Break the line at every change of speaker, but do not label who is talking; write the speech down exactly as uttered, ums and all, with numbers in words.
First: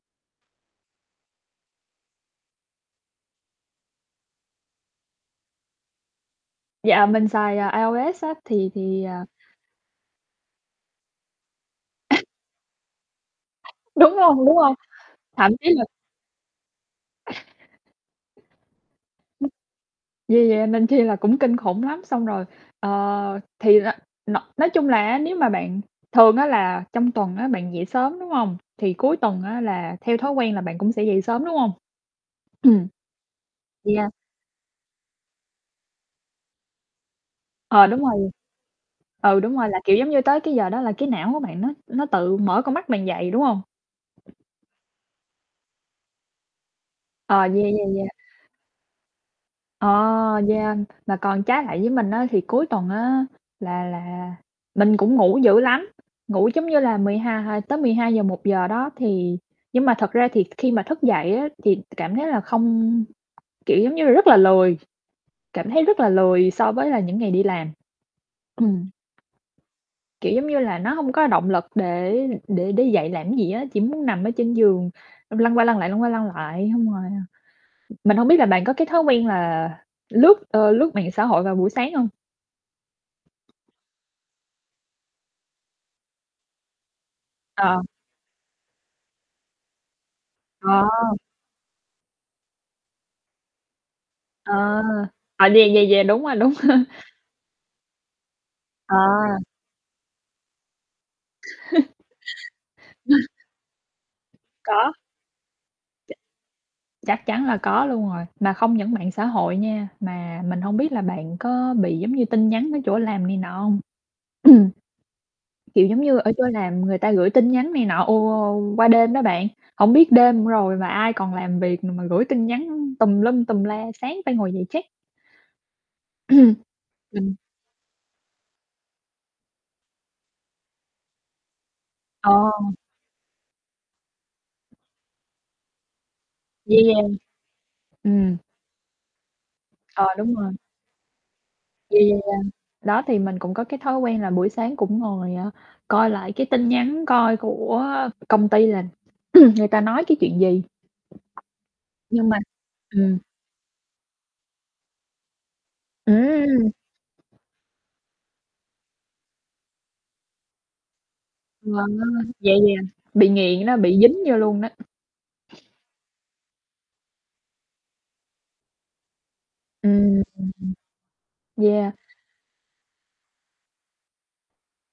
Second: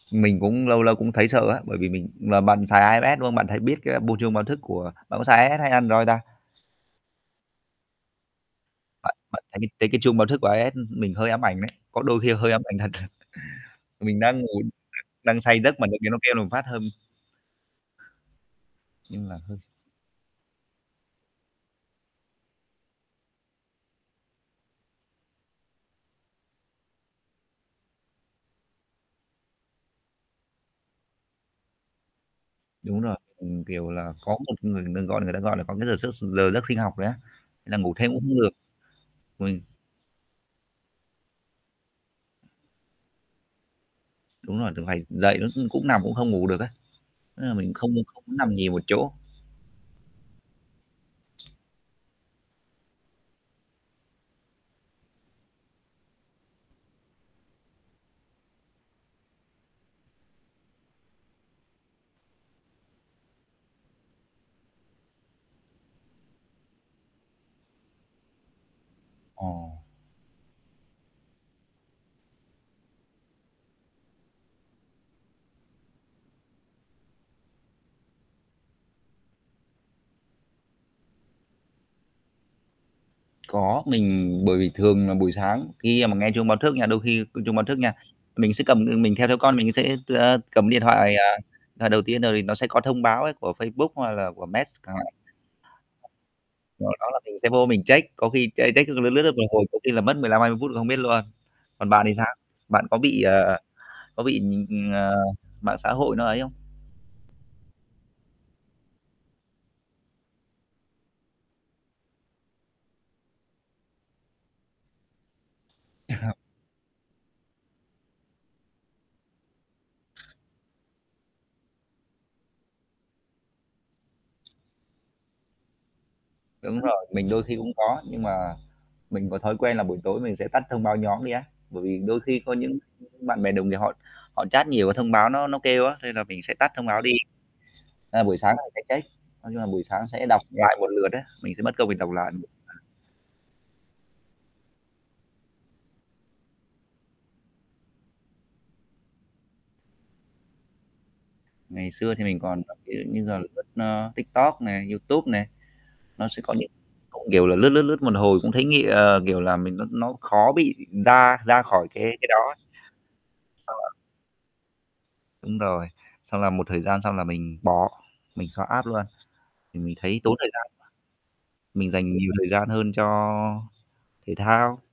Mình cũng lâu lâu cũng thấy sợ á, bởi vì mình là bạn xài IOS, đúng không? Bạn thấy biết cái bộ chuông báo thức của bạn có xài IOS hay Android ta?
Dạ, mình xài IOS á thì thì,
Bạn
à
bạn thấy mình thấy cái chuông báo thức của IOS mình hơi ám ảnh đấy, có đôi khi hơi ám ảnh thật.
Đúng
Mình đang
hông,
ngủ,
đúng hông?
đang
Thậm
say
chí
giấc
là
mà tự nhiên nó kêu một phát hâm Nhưng là
[unintelligible]
hơi
Vì vậy nên chi là cũng kinh khủng lắm, xong rồi, ờ, thì r n nói chung là á, nếu mà bạn thường á, là trong tuần á, bạn dậy sớm, đúng hông? Thì cuối tuần á, là theo thói quen là bạn cũng sẽ dậy sớm, đúng hông? Ừm.
Đúng rồi. Ừm, kiểu
Yeah.
là, có một người ta gọi người ta gọi là có cái giờ s giờ giấc sinh học đấy á, là
Ờ,
ngủ
đúng
thêm cũng không
rồi.
được.
Ừ, đúng
Ừm.
rồi, là, kiểu, giống như, tới cái giờ đó là cái não của bạn nó nó tự mở con mắt bạn dậy, đúng hông?
Đúng rồi, [unintelligible] dậy nó cũng cũng nằm, cũng không ngủ được ấy,
Ờ,
tức là
yeah,
mình
yeah,
không
yeah.
không có nằm nhiều một chỗ.
Ờ, yeah, mà còn trái lại với mình á, thì cuối tuần á, là là mình cũng ngủ dữ lắm, ngủ giống như là mười hai hai tới mười hai giờ một giờ đó, thì nhưng mà thật ra thì khi mà thức dậy á, thì cảm thấy là không kiểu, giống như là rất là lười, cảm thấy rất là lười so với là những ngày đi làm. Ừm.
Ồ.
Kiểu, giống như là, nó hông có động lực để để đứng dậy làm cái gì á, chỉ muốn nằm ở trên giường xong lăn qua lăn lại, lăn qua lăn lại, xong rồi, ờ mình hông biết là bạn có cái thói quen là lướt, ơ, lướt mạng xã hội vào buổi sáng hông?
Có, mình bởi vì thường là buổi sáng khi mà nghe chuông báo thức nha, đôi khi chuông báo
Ờ,
thức
ờ.
nha, mình sẽ cầm, ừm, mình theo theo con mình sẽ, a, cầm
Ờ.
điện thoại, à, à, đầu tiên, rồi thì nó sẽ có thông báo ấy của Facebook, hoặc là của
Ờ.
mét chẳng hạn.
À, vậy vậy vậy là đúng rồi, đúng rồi.
Rồi đó là mình sẽ vô mình check, có khi ch check xong l lướt, lướt
À.
một hồi có khi là mất mười lăm hai mươi phút không biết luôn. Còn bạn thì sao? Bạn có bị,
[unintelligible]
ờ, có bị,
Có.
ờ, mạng xã hội nó ấy không?
Chắc chắn là có luôn rồi, mà không những mạng xã hội nha, mà mình hông biết là bạn có bị, giống như, tin nhắn ở chỗ làm này nọ hông? Kiểu, giống như ở chơi làm người ta gửi tin nhắn này nọ, ồ, qua đêm đó bạn, hổng biết đêm rồi mà ai còn làm việc mà gửi tin nhắn tùm lum, tùm la, sáng phải ngồi dậy check.
Đúng rồi, mình
Ừm.
đôi khi cũng có, nhưng mà mình có thói quen là buổi tối mình sẽ tắt thông báo nhóm đi á. Bởi vì đôi
Ờ.
khi có những bạn bè đồng nghiệp họ họ chat nhiều cái thông báo nó nó kêu á, nên là mình sẽ tắt
Yeah,
thông báo đi.
yeah.
A, buổi
Ừm.
sáng thì sẽ check nói chung là buổi sáng
Ờ,
sẽ
đúng
đọc
rồi.
lại một lượt á, mình sẽ mất công mình
Yeah,
đọc lại
yeah.
[unintelligible]
Đó, thì mình cũng có cái thói quen là buổi sáng cũng ngồi, ờ, coi lại cái tin nhắn coi của công ty là người ta nói cái chuyện gì.
Ngày xưa thì
Nhưng mà
mình còn ví dụ
ừm.
như giờ lướt, a, TikTok nè, YouTube nè, nó sẽ có những
Ừm!
không hiểu là lướt, lướt, lướt một hồi cũng thấy nghị ờ, kiểu là, mình nó nó khó bị ra ra khỏi cái cái
[unintelligible]
đó.
Vậy là bị nghiện đó,
Ờ.
bị dính vô luôn đó.
Đúng rồi. Xong là một thời gian xong là mình bỏ, mình xóa app luôn, thì
Ừm,
mình
ừm,
thấy tốn thời gian.
ừm.
Mình dành
Yeah.
nhiều thời gian hơn cho thể thao.